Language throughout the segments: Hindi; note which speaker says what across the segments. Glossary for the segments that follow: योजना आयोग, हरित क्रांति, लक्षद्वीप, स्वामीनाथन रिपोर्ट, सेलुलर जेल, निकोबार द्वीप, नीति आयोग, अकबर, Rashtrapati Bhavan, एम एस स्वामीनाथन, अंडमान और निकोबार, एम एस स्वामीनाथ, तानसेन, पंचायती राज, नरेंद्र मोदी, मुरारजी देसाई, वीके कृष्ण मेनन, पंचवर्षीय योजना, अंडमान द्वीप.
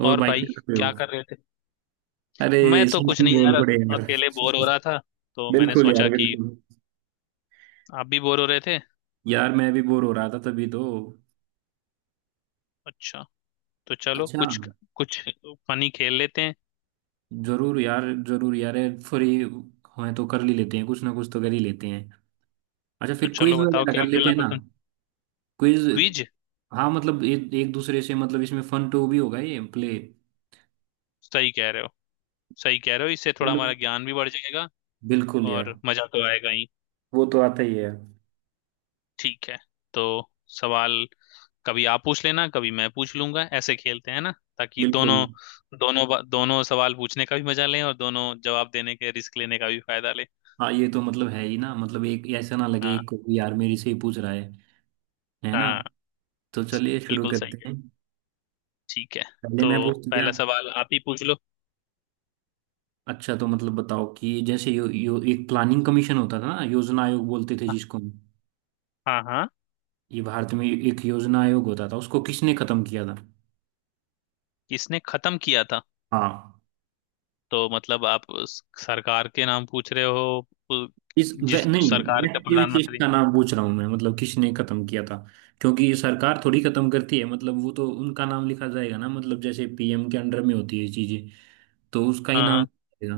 Speaker 1: और
Speaker 2: और
Speaker 1: भाई
Speaker 2: भाई
Speaker 1: क्या कर रहे हो?
Speaker 2: क्या कर रहे थे?
Speaker 1: अरे
Speaker 2: मैं तो कुछ
Speaker 1: समथिंग
Speaker 2: नहीं यार,
Speaker 1: बोल पड़े यार।
Speaker 2: अकेले बोर हो रहा था। तो मैंने
Speaker 1: बिल्कुल यार,
Speaker 2: सोचा कि
Speaker 1: बिल्कुल।
Speaker 2: आप भी बोर हो रहे थे।
Speaker 1: यार मैं भी बोर हो रहा था तभी तो।
Speaker 2: अच्छा, तो चलो
Speaker 1: अच्छा।
Speaker 2: कुछ कुछ फनी खेल लेते हैं।
Speaker 1: जरूर यार, जरूर यार। फ्री हैं तो कर ही लेते हैं, कुछ ना कुछ तो कर ही लेते हैं। अच्छा
Speaker 2: तो
Speaker 1: फिर
Speaker 2: चलो
Speaker 1: क्विज
Speaker 2: बताओ
Speaker 1: वगैरह
Speaker 2: क्या
Speaker 1: कर लेते
Speaker 2: खेलना
Speaker 1: हैं ना।
Speaker 2: पसंद?
Speaker 1: क्विज।
Speaker 2: क्विज।
Speaker 1: हाँ मतलब एक दूसरे से, मतलब इसमें फन टू भी होगा ये प्ले।
Speaker 2: सही कह रहे हो। सही कह रहे हो, इससे थोड़ा
Speaker 1: चलो।
Speaker 2: हमारा ज्ञान भी बढ़ जाएगा
Speaker 1: बिल्कुल यार।
Speaker 2: और मजा तो आएगा ही।
Speaker 1: वो तो आता ही है यार।
Speaker 2: ठीक है, तो सवाल कभी आप पूछ लेना कभी मैं पूछ लूंगा, ऐसे खेलते हैं ना, ताकि दोनों
Speaker 1: बिल्कुल।
Speaker 2: दोनों बा- दोनों सवाल पूछने का भी मजा लें और दोनों जवाब देने के रिस्क लेने का भी फायदा लें।
Speaker 1: हाँ ये तो मतलब है ही ना, मतलब एक ऐसा ना लगे
Speaker 2: हाँ
Speaker 1: एक को कि यार मेरे से ही पूछ रहा है ना?
Speaker 2: हाँ,
Speaker 1: तो चलिए शुरू
Speaker 2: बिल्कुल सही
Speaker 1: करते
Speaker 2: है।
Speaker 1: हैं।
Speaker 2: ठीक है,
Speaker 1: पहले
Speaker 2: तो
Speaker 1: मैं पूछ गया।
Speaker 2: पहला सवाल आप ही पूछ लो।
Speaker 1: अच्छा तो मतलब बताओ कि जैसे यो, यो एक प्लानिंग कमीशन होता था ना, योजना आयोग बोलते थे
Speaker 2: हाँ
Speaker 1: जिसको हम।
Speaker 2: हाँ हाँ।
Speaker 1: ये भारत में एक योजना आयोग होता था, उसको किसने खत्म किया था?
Speaker 2: किसने खत्म किया था?
Speaker 1: हाँ।
Speaker 2: तो मतलब आप उस सरकार के नाम पूछ रहे हो
Speaker 1: इस वे,
Speaker 2: जिस
Speaker 1: नहीं
Speaker 2: सरकार का
Speaker 1: व्यक्ति विशेष
Speaker 2: प्रधानमंत्री?
Speaker 1: का नाम पूछ रहा हूँ मैं, मतलब किसने खत्म किया था। क्योंकि ये सरकार थोड़ी खत्म करती है, मतलब वो तो उनका नाम लिखा जाएगा ना, मतलब जैसे पीएम के अंडर में होती है चीजें तो उसका ही
Speaker 2: हाँ
Speaker 1: नाम
Speaker 2: हाँ,
Speaker 1: लिखेगा।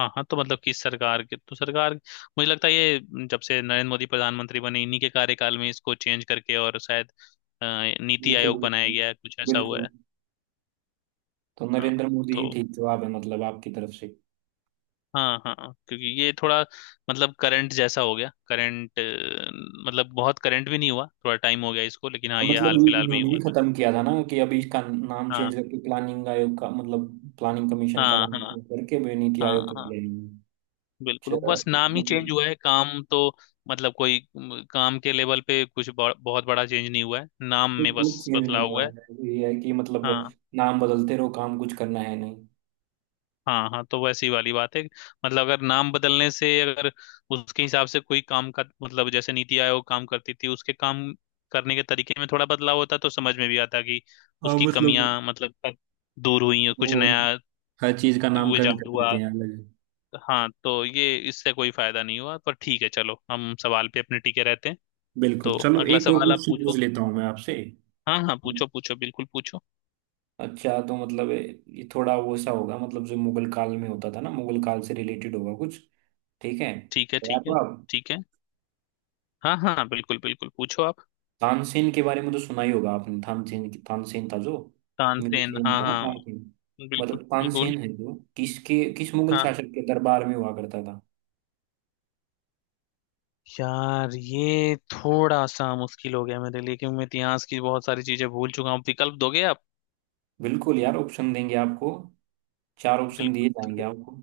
Speaker 2: हाँ हाँ, तो मतलब किस सरकार के, तो सरकार मुझे लगता है ये जब से नरेंद्र मोदी प्रधानमंत्री बने इन्हीं के कार्यकाल में इसको चेंज करके और शायद नीति
Speaker 1: बिल्कुल,
Speaker 2: आयोग बनाया
Speaker 1: बिल्कुल,
Speaker 2: गया है, कुछ ऐसा हुआ
Speaker 1: बिल्कुल।
Speaker 2: है।
Speaker 1: तो
Speaker 2: हाँ,
Speaker 1: नरेंद्र मोदी
Speaker 2: तो
Speaker 1: ही ठीक जवाब है मतलब आपकी तरफ से।
Speaker 2: हाँ हाँ हाँ, क्योंकि ये थोड़ा मतलब करंट जैसा हो गया। करंट मतलब बहुत करंट भी नहीं हुआ, थोड़ा टाइम हो गया इसको, लेकिन हाँ ये
Speaker 1: मतलब
Speaker 2: हाल
Speaker 1: ये
Speaker 2: फिलहाल में ही
Speaker 1: इन्होंने भी
Speaker 2: हुआ था।
Speaker 1: खत्म किया था ना कि अभी इसका नाम
Speaker 2: हाँ
Speaker 1: चेंज करके प्लानिंग आयोग का मतलब प्लानिंग कमीशन का
Speaker 2: हाँ,
Speaker 1: नाम
Speaker 2: हाँ
Speaker 1: change करके भी नीति
Speaker 2: हाँ
Speaker 1: आयोग कर
Speaker 2: हाँ,
Speaker 1: लेंगे।
Speaker 2: बिल्कुल,
Speaker 1: अच्छा,
Speaker 2: बस नाम ही चेंज
Speaker 1: मतलब
Speaker 2: हुआ है, काम तो मतलब कोई काम के लेवल पे कुछ बहुत बड़ा चेंज नहीं हुआ है, नाम
Speaker 1: कोई
Speaker 2: में
Speaker 1: कुछ
Speaker 2: बस
Speaker 1: चेंज नहीं
Speaker 2: बदलाव
Speaker 1: हुआ
Speaker 2: हुआ है।
Speaker 1: है, ये है कि मतलब
Speaker 2: हाँ
Speaker 1: नाम बदलते रहो, काम कुछ करना है नहीं।
Speaker 2: हाँ हाँ, तो वैसी वाली बात है। मतलब अगर नाम बदलने से, अगर उसके हिसाब से कोई काम का मतलब जैसे नीति आयोग काम करती थी, उसके काम करने के तरीके में थोड़ा बदलाव होता तो समझ में भी आता कि
Speaker 1: हाँ
Speaker 2: उसकी
Speaker 1: मतलब
Speaker 2: कमियां मतलब अब दूर हुई हैं, कुछ
Speaker 1: वो
Speaker 2: नया
Speaker 1: हर चीज का नामकरण
Speaker 2: इजाद
Speaker 1: कर
Speaker 2: हुआ।
Speaker 1: देते हैं अलग।
Speaker 2: हाँ, तो ये इससे कोई फायदा नहीं हुआ, पर ठीक है, चलो हम सवाल पे अपने टिके रहते हैं।
Speaker 1: बिल्कुल।
Speaker 2: तो
Speaker 1: चलो
Speaker 2: अगला
Speaker 1: एक और
Speaker 2: सवाल आप
Speaker 1: क्वेश्चन पूछ
Speaker 2: पूछो।
Speaker 1: लेता हूँ मैं आपसे।
Speaker 2: हाँ हाँ, पूछो पूछो, बिल्कुल पूछो।
Speaker 1: अच्छा तो मतलब ये थोड़ा वो सा होगा, मतलब जो मुगल काल में होता था ना, मुगल काल से रिलेटेड होगा कुछ। ठीक है,
Speaker 2: ठीक है, ठीक
Speaker 1: तैयार हो
Speaker 2: है,
Speaker 1: आप?
Speaker 2: ठीक है, हाँ हाँ, बिल्कुल बिल्कुल, पूछो आप।
Speaker 1: तानसेन के बारे में तो सुना ही होगा आपने। तानसेन तानसेन था जो
Speaker 2: तानसेन,
Speaker 1: मिनसेन
Speaker 2: हाँ
Speaker 1: था ना,
Speaker 2: हाँ।
Speaker 1: तानसेन।
Speaker 2: बिल्कुल
Speaker 1: मतलब
Speaker 2: बिल्कुल।
Speaker 1: तानसेन है जो किसके, किस मुगल
Speaker 2: हाँ,
Speaker 1: शासक के दरबार में हुआ करता था।
Speaker 2: यार ये थोड़ा सा मुश्किल हो गया मेरे लिए, क्योंकि मैं इतिहास की बहुत सारी चीजें भूल चुका हूँ। विकल्प दोगे आप?
Speaker 1: बिल्कुल यार ऑप्शन देंगे आपको। चार ऑप्शन
Speaker 2: बिल्कुल,
Speaker 1: दिए
Speaker 2: तो
Speaker 1: जाएंगे
Speaker 2: फिर
Speaker 1: आपको।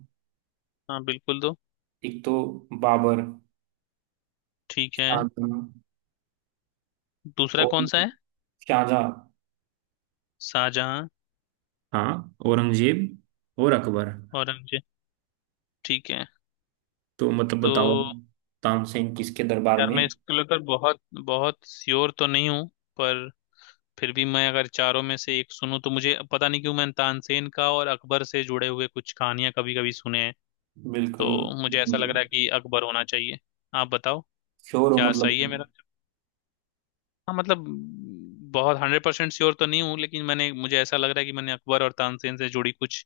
Speaker 2: हाँ बिल्कुल दो।
Speaker 1: एक तो बाबर,
Speaker 2: ठीक है।
Speaker 1: शाहजहां
Speaker 2: दूसरा
Speaker 1: और
Speaker 2: कौन सा है?
Speaker 1: शाहजहां,
Speaker 2: शाहजहां?
Speaker 1: हाँ औरंगजेब और अकबर।
Speaker 2: औरंगजेब? ठीक है।
Speaker 1: तो मतलब
Speaker 2: तो
Speaker 1: बताओ तानसेन किसके दरबार
Speaker 2: यार
Speaker 1: में।
Speaker 2: मैं इसको लेकर बहुत बहुत श्योर तो नहीं हूँ, पर फिर भी मैं अगर चारों में से एक सुनूं तो मुझे पता नहीं क्यों मैं तानसेन का और अकबर से जुड़े हुए कुछ कहानियां कभी कभी सुने हैं।
Speaker 1: बिल्कुल।
Speaker 2: तो मुझे ऐसा लग रहा है कि अकबर होना चाहिए। आप बताओ
Speaker 1: श्योर हो
Speaker 2: क्या
Speaker 1: मतलब।
Speaker 2: सही है मेरा? हाँ मतलब बहुत 100% श्योर तो नहीं हूँ, लेकिन मैंने, मुझे ऐसा लग रहा है कि मैंने अकबर और तानसेन से जुड़ी कुछ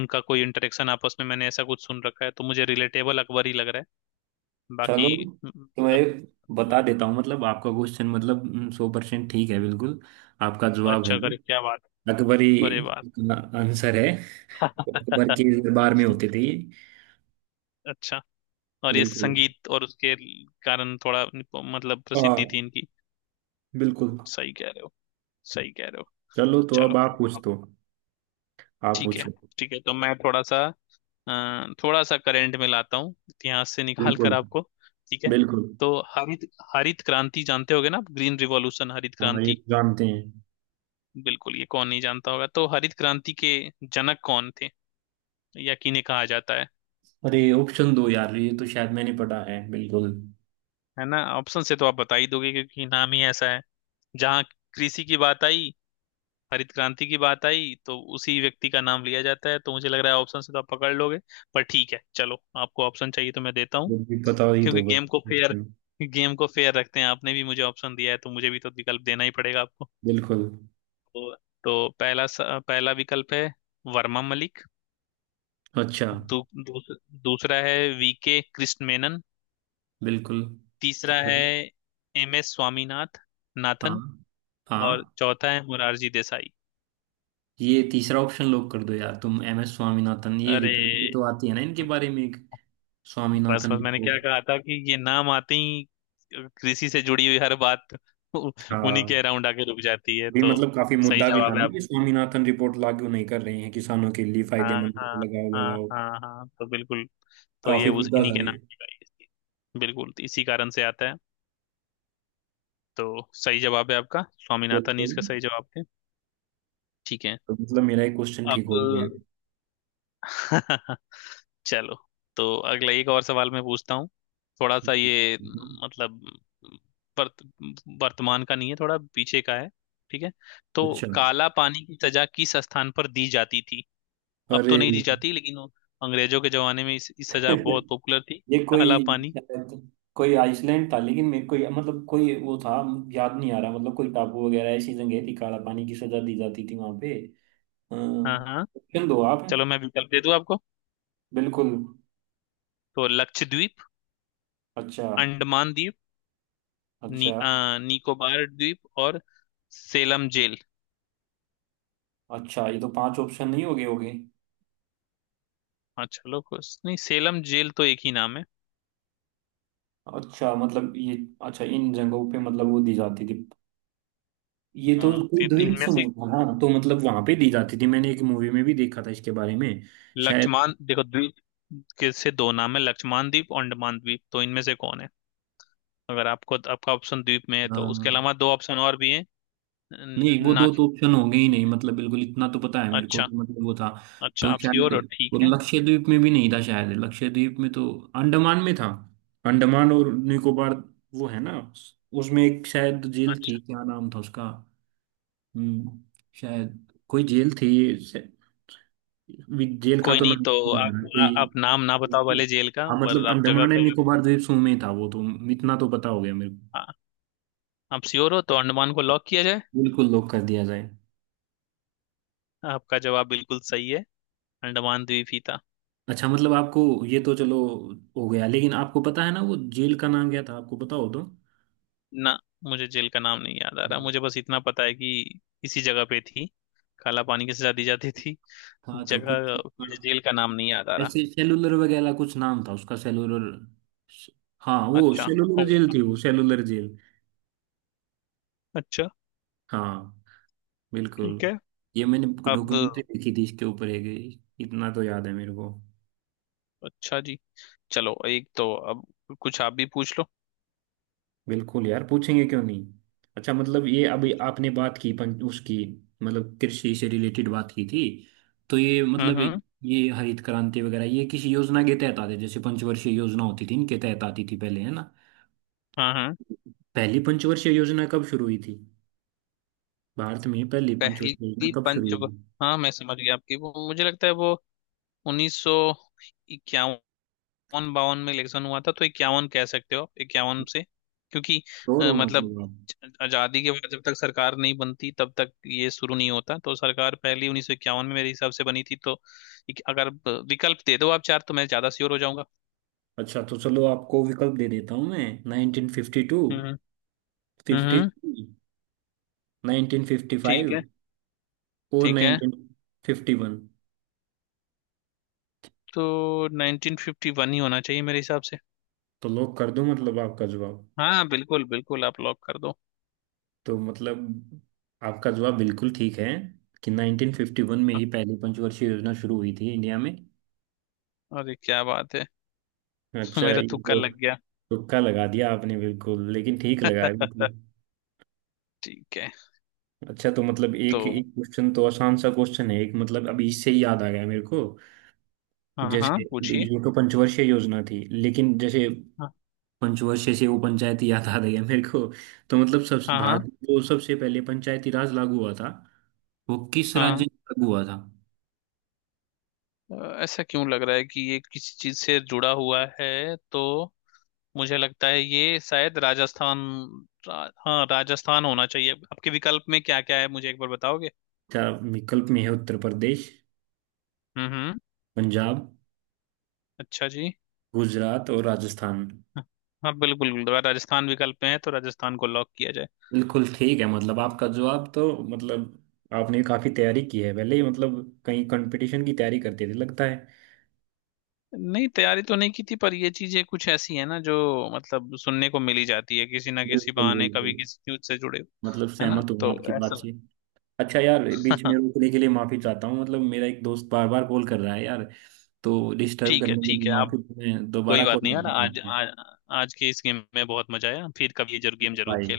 Speaker 2: उनका कोई इंटरेक्शन आपस में मैंने ऐसा कुछ सुन रखा है, तो मुझे रिलेटेबल अकबर ही लग रहा है।
Speaker 1: चलो
Speaker 2: बाकी
Speaker 1: तो मैं
Speaker 2: मतलब।
Speaker 1: एक बता
Speaker 2: तो
Speaker 1: देता हूँ, मतलब आपका क्वेश्चन मतलब 100% ठीक है बिल्कुल। आपका जवाब है
Speaker 2: अच्छा
Speaker 1: वो
Speaker 2: करे, क्या बात!
Speaker 1: अकबरी
Speaker 2: अरे बात
Speaker 1: का आंसर है। अकबर के दरबार में होते थे ये।
Speaker 2: अच्छा। और ये
Speaker 1: बिल्कुल।
Speaker 2: संगीत और उसके कारण थोड़ा मतलब प्रसिद्धि
Speaker 1: हाँ
Speaker 2: थी इनकी।
Speaker 1: बिल्कुल।
Speaker 2: सही कह रहे हो। सही कह रहे हो।
Speaker 1: चलो तो अब
Speaker 2: चलो
Speaker 1: आप पूछ
Speaker 2: अब।
Speaker 1: दो। आप
Speaker 2: ठीक है।
Speaker 1: पूछो।
Speaker 2: ठीक है, तो मैं थोड़ा सा थोड़ा सा करंट में लाता हूँ इतिहास से निकाल कर
Speaker 1: बिल्कुल,
Speaker 2: आपको। ठीक है।
Speaker 1: बिल्कुल।
Speaker 2: तो हरित हरित क्रांति जानते होगे ना आप, ग्रीन रिवॉल्यूशन, हरित
Speaker 1: हाँ ये
Speaker 2: क्रांति?
Speaker 1: तो जानते हैं।
Speaker 2: बिल्कुल, ये कौन नहीं जानता होगा। तो हरित क्रांति के जनक कौन थे या किन्हें कहा जाता है?
Speaker 1: अरे ऑप्शन दो यार, ये तो शायद मैंने पढ़ा है। बिल्कुल
Speaker 2: है ना, ऑप्शन से तो आप बता ही दोगे क्योंकि नाम ही ऐसा है, जहाँ कृषि की बात आई, हरित क्रांति की बात आई, तो उसी व्यक्ति का नाम लिया जाता है, तो मुझे लग रहा है ऑप्शन से तो आप पकड़ लोगे। पर ठीक है, चलो आपको ऑप्शन चाहिए तो मैं देता हूँ,
Speaker 1: मुझे भी पता ही
Speaker 2: क्योंकि
Speaker 1: दो बस option।
Speaker 2: गेम को फेयर रखते हैं, आपने भी मुझे ऑप्शन दिया है तो मुझे भी तो विकल्प देना ही पड़ेगा आपको।
Speaker 1: बिल्कुल।
Speaker 2: तो, तो पहला विकल्प है वर्मा मलिक।
Speaker 1: अच्छा।
Speaker 2: दू, दूस, दूसरा है वीके कृष्ण मेनन।
Speaker 1: बिल्कुल।
Speaker 2: तीसरा
Speaker 1: ठीक है।
Speaker 2: है एम एस स्वामीनाथ
Speaker 1: हाँ
Speaker 2: नाथन। और
Speaker 1: हाँ
Speaker 2: चौथा है मुरारजी देसाई।
Speaker 1: ये तीसरा ऑप्शन लॉक कर दो यार तुम, एमएस स्वामीनाथन। ये
Speaker 2: अरे
Speaker 1: रिपोर्ट भी तो आती है ना इनके
Speaker 2: मुझ-
Speaker 1: बारे में एक,
Speaker 2: बस
Speaker 1: स्वामीनाथन
Speaker 2: बस, मैंने क्या
Speaker 1: रिपोर्ट
Speaker 2: कहा था कि ये नाम आते ही कृषि से जुड़ी हुई हर बात उ-
Speaker 1: का
Speaker 2: उन्हीं के अराउंड आके रुक जाती है।
Speaker 1: भी,
Speaker 2: तो
Speaker 1: मतलब काफी
Speaker 2: सही
Speaker 1: मुद्दा भी था
Speaker 2: जवाब
Speaker 1: ना
Speaker 2: है।
Speaker 1: कि स्वामीनाथन रिपोर्ट लागू नहीं कर रहे हैं किसानों के लिए
Speaker 2: हाँ
Speaker 1: फायदेमंद।
Speaker 2: हाँ,
Speaker 1: लगाओ
Speaker 2: हाँ
Speaker 1: लगाओ।
Speaker 2: हाँ हाँ, तो बिल्कुल। तो ये
Speaker 1: काफी
Speaker 2: उस
Speaker 1: मुद्दा
Speaker 2: इन्हीं
Speaker 1: था
Speaker 2: के
Speaker 1: ये।
Speaker 2: नाम की गाई थी। बिल्कुल, तो इसी कारण से आता है। तो सही जवाब है, आपका स्वामीनाथन ही
Speaker 1: बिल्कुल।
Speaker 2: इसका सही जवाब है। ठीक है।
Speaker 1: तो मतलब मेरा एक क्वेश्चन ठीक
Speaker 2: अब
Speaker 1: हो गया।
Speaker 2: चलो, तो अगला एक और सवाल मैं पूछता हूँ। थोड़ा सा ये मतलब म, वर्त, वर्तमान का नहीं है, थोड़ा पीछे का है। ठीक है। तो
Speaker 1: अच्छा।
Speaker 2: काला पानी की सजा किस स्थान पर दी जाती थी? अब तो
Speaker 1: अरे।
Speaker 2: नहीं दी जाती, लेकिन वो अंग्रेजों के जमाने में इस सजा बहुत पॉपुलर थी।
Speaker 1: ये
Speaker 2: काला
Speaker 1: कोई
Speaker 2: पानी।
Speaker 1: शायद कोई आइसलैंड था लेकिन मेरे को मतलब कोई वो था, याद नहीं आ रहा। मतलब कोई टापू वगैरह ऐसी जगह थी, काला पानी की सजा दी जाती थी वहां पे।
Speaker 2: हाँ हाँ।
Speaker 1: ऑप्शन दो आप।
Speaker 2: चलो मैं विकल्प दे दूं आपको।
Speaker 1: बिल्कुल।
Speaker 2: तो लक्षद्वीप,
Speaker 1: अच्छा।
Speaker 2: अंडमान द्वीप,
Speaker 1: अच्छा।
Speaker 2: निकोबार द्वीप और सेलम जेल।
Speaker 1: अच्छा ये तो पांच ऑप्शन नहीं हो गए, हो गए?
Speaker 2: हाँ, चलो कुछ नहीं, सेलम जेल तो एक ही नाम है।
Speaker 1: अच्छा मतलब ये, अच्छा इन जगहों पे मतलब वो दी जाती थी। ये तो
Speaker 2: हम्म,
Speaker 1: कोई द्वीप
Speaker 2: इनमें से
Speaker 1: समूह था। हाँ तो मतलब वहां पे दी जाती थी, मैंने एक मूवी में भी देखा था इसके बारे में।
Speaker 2: लक्ष्मान देखो, द्वीप के से दो नाम है, लक्ष्मान द्वीप और अंडमान द्वीप, तो इनमें से कौन है? अगर आपको, आपका ऑप्शन द्वीप में है तो उसके
Speaker 1: शायद
Speaker 2: अलावा दो ऑप्शन और भी हैं। न-
Speaker 1: नहीं। वो
Speaker 2: ना।
Speaker 1: दो तो ऑप्शन होंगे ही नहीं, मतलब बिल्कुल इतना तो पता है मेरे को
Speaker 2: अच्छा,
Speaker 1: कि मतलब वो था।
Speaker 2: अच्छा
Speaker 1: तो
Speaker 2: आप श्योर हो?
Speaker 1: शायद,
Speaker 2: ठीक
Speaker 1: और
Speaker 2: है,
Speaker 1: लक्षद्वीप में भी नहीं था शायद, लक्षद्वीप में तो। अंडमान में था। अंडमान और निकोबार वो है ना, उसमें एक शायद जेल थी,
Speaker 2: अच्छा।
Speaker 1: क्या नाम था उसका। हम्म। शायद कोई जेल थी। शायद- जेल का
Speaker 2: कोई
Speaker 1: तो
Speaker 2: नहीं
Speaker 1: नाम
Speaker 2: तो।
Speaker 1: नहीं
Speaker 2: आप
Speaker 1: याद है, कोई।
Speaker 2: आप नाम ना बताओ वाले जेल का,
Speaker 1: हाँ मतलब
Speaker 2: पर आप जगह
Speaker 1: अंडमान
Speaker 2: का।
Speaker 1: एंड निकोबार द्वीप समूह में ही था वो तो, इतना तो पता हो गया मेरे को।
Speaker 2: आ, आप श्योर हो तो अंडमान को लॉक किया जाए?
Speaker 1: बिल्कुल लॉक कर दिया जाए।
Speaker 2: आपका जवाब बिल्कुल सही है, अंडमान द्वीप ही था।
Speaker 1: अच्छा मतलब आपको ये तो चलो हो गया, लेकिन आपको पता है ना वो जेल का नाम क्या था, आपको पता हो तो।
Speaker 2: ना, मुझे जेल का नाम नहीं याद आ रहा,
Speaker 1: हम्म।
Speaker 2: मुझे बस इतना पता है कि इसी जगह पे थी, काला पानी की सजा दी जाती थी
Speaker 1: हाँ तो कुछ।
Speaker 2: जगह। मुझे
Speaker 1: हाँ,
Speaker 2: जेल का नाम नहीं याद आ रहा।
Speaker 1: ऐसे सेलुलर वगैरह कुछ नाम था उसका, सेलुलर। हाँ वो
Speaker 2: अच्छा,
Speaker 1: सेलुलर जेल
Speaker 2: होगा।
Speaker 1: थी, वो सेलुलर जेल।
Speaker 2: अच्छा।
Speaker 1: हाँ बिल्कुल।
Speaker 2: ठीक है।
Speaker 1: ये मैंने
Speaker 2: अब
Speaker 1: डॉक्यूमेंट्री देखी थी इसके ऊपर एक, इतना तो याद है मेरे को।
Speaker 2: अच्छा जी, चलो एक तो अब कुछ आप भी पूछ लो।
Speaker 1: बिल्कुल यार पूछेंगे क्यों नहीं। अच्छा मतलब ये अभी
Speaker 2: पूछो।
Speaker 1: आपने बात की पंच उसकी, मतलब कृषि से रिलेटेड बात की थी। तो ये मतलब
Speaker 2: हम्म।
Speaker 1: ये हरित क्रांति वगैरह ये किसी योजना के तहत आते, जैसे पंचवर्षीय योजना होती थी, इनके तहत आती थी पहले है ना।
Speaker 2: हाँ हाँ।
Speaker 1: पहली पंचवर्षीय योजना कब शुरू हुई थी? भारत में पहली पंचवर्षीय योजना
Speaker 2: पहली
Speaker 1: कब शुरू
Speaker 2: पंच
Speaker 1: हुई थी?
Speaker 2: हाँ मैं समझ गया आपकी, वो मुझे लगता है वो 1951, बावन में इलेक्शन हुआ था, तो इक्यावन कह सकते हो आप, इक्यावन से, क्योंकि
Speaker 1: श्योर हो
Speaker 2: मतलब
Speaker 1: मतलब आप।
Speaker 2: आजादी के बाद जब तक सरकार नहीं बनती तब तक ये शुरू नहीं होता, तो सरकार पहली 1951 में मेरे हिसाब से बनी थी, तो एक- अगर ब- विकल्प दे दो आप चार तो मैं ज्यादा श्योर हो जाऊंगा।
Speaker 1: अच्छा तो चलो आपको विकल्प दे देता हूँ मैं, 1952,
Speaker 2: हम्म हम्म हम्म,
Speaker 1: 53,
Speaker 2: ठीक है,
Speaker 1: 1955 और
Speaker 2: ठीक है,
Speaker 1: 1951।
Speaker 2: तो 1951 ही होना चाहिए मेरे हिसाब से।
Speaker 1: तो लॉक कर दूं मतलब आपका जवाब?
Speaker 2: हाँ बिल्कुल बिल्कुल, आप लॉक कर दो।
Speaker 1: तो मतलब आपका जवाब बिल्कुल ठीक है कि 1951 में ही पहली पंचवर्षीय योजना शुरू हुई थी इंडिया में।
Speaker 2: अरे क्या बात है
Speaker 1: अच्छा
Speaker 2: मेरा
Speaker 1: ये
Speaker 2: तुक्का
Speaker 1: तो।
Speaker 2: लग गया।
Speaker 1: तुक्का लगा दिया आपने बिल्कुल, लेकिन ठीक लगाया बिल्कुल।
Speaker 2: ठीक है।
Speaker 1: अच्छा तो मतलब
Speaker 2: तो
Speaker 1: एक एक क्वेश्चन तो आसान सा क्वेश्चन है एक, मतलब अभी इससे ही याद आ गया मेरे को।
Speaker 2: हाँ हाँ
Speaker 1: जैसे
Speaker 2: पूछिए।
Speaker 1: ये तो पंचवर्षीय योजना थी लेकिन जैसे
Speaker 2: हाँ
Speaker 1: पंचवर्षीय से वो पंचायती याद आ गया मेरे को। तो मतलब सब
Speaker 2: हाँ
Speaker 1: भारत,
Speaker 2: हाँ
Speaker 1: हाँ, में जो सबसे पहले पंचायती राज लागू हुआ था वो किस राज्य
Speaker 2: हाँ।
Speaker 1: में लागू हुआ था?
Speaker 2: ऐसा क्यों लग रहा है कि ये किसी चीज से जुड़ा हुआ है, तो मुझे लगता है ये शायद राजस्थान, हाँ राजस्थान होना चाहिए। आपके विकल्प में क्या क्या है मुझे एक बार बताओगे?
Speaker 1: क्या विकल्प में है? उत्तर प्रदेश,
Speaker 2: हम्म हम्म,
Speaker 1: पंजाब,
Speaker 2: अच्छा जी।
Speaker 1: गुजरात और राजस्थान।
Speaker 2: हाँ बिल्कुल बिल्कुल, राजस्थान विकल्प में है तो राजस्थान को लॉक किया जाए।
Speaker 1: बिल्कुल ठीक है मतलब आपका जवाब तो, मतलब आपने काफी तैयारी की है पहले ही, मतलब कहीं कंपटीशन की तैयारी करते थे लगता है।
Speaker 2: नहीं, तैयारी तो नहीं की थी, पर ये चीजें कुछ ऐसी है ना जो मतलब सुनने को मिली जाती है किसी ना किसी
Speaker 1: बिल्कुल,
Speaker 2: बहाने, कभी
Speaker 1: बिल्कुल।
Speaker 2: किसी न्यूज से जुड़े हो,
Speaker 1: मतलब
Speaker 2: है ना,
Speaker 1: सहमत हूँ मैं
Speaker 2: तो
Speaker 1: आपकी बात
Speaker 2: ऐसा।
Speaker 1: से। अच्छा यार बीच में
Speaker 2: हाँ।
Speaker 1: रोकने के लिए माफी चाहता हूँ, मतलब मेरा एक दोस्त बार बार कॉल कर रहा है यार। तो डिस्टर्ब
Speaker 2: ठीक
Speaker 1: करने
Speaker 2: है,
Speaker 1: के लिए
Speaker 2: ठीक है,
Speaker 1: माफी,
Speaker 2: आप
Speaker 1: मैं
Speaker 2: कोई
Speaker 1: दोबारा कॉल
Speaker 2: बात नहीं
Speaker 1: कर
Speaker 2: यार,
Speaker 1: रहा
Speaker 2: आज
Speaker 1: हूँ।
Speaker 2: आज आज के इस गेम में बहुत मजा आया, फिर कभी ये जरूर गेम जरूर
Speaker 1: बाय।
Speaker 2: खेलेंगे।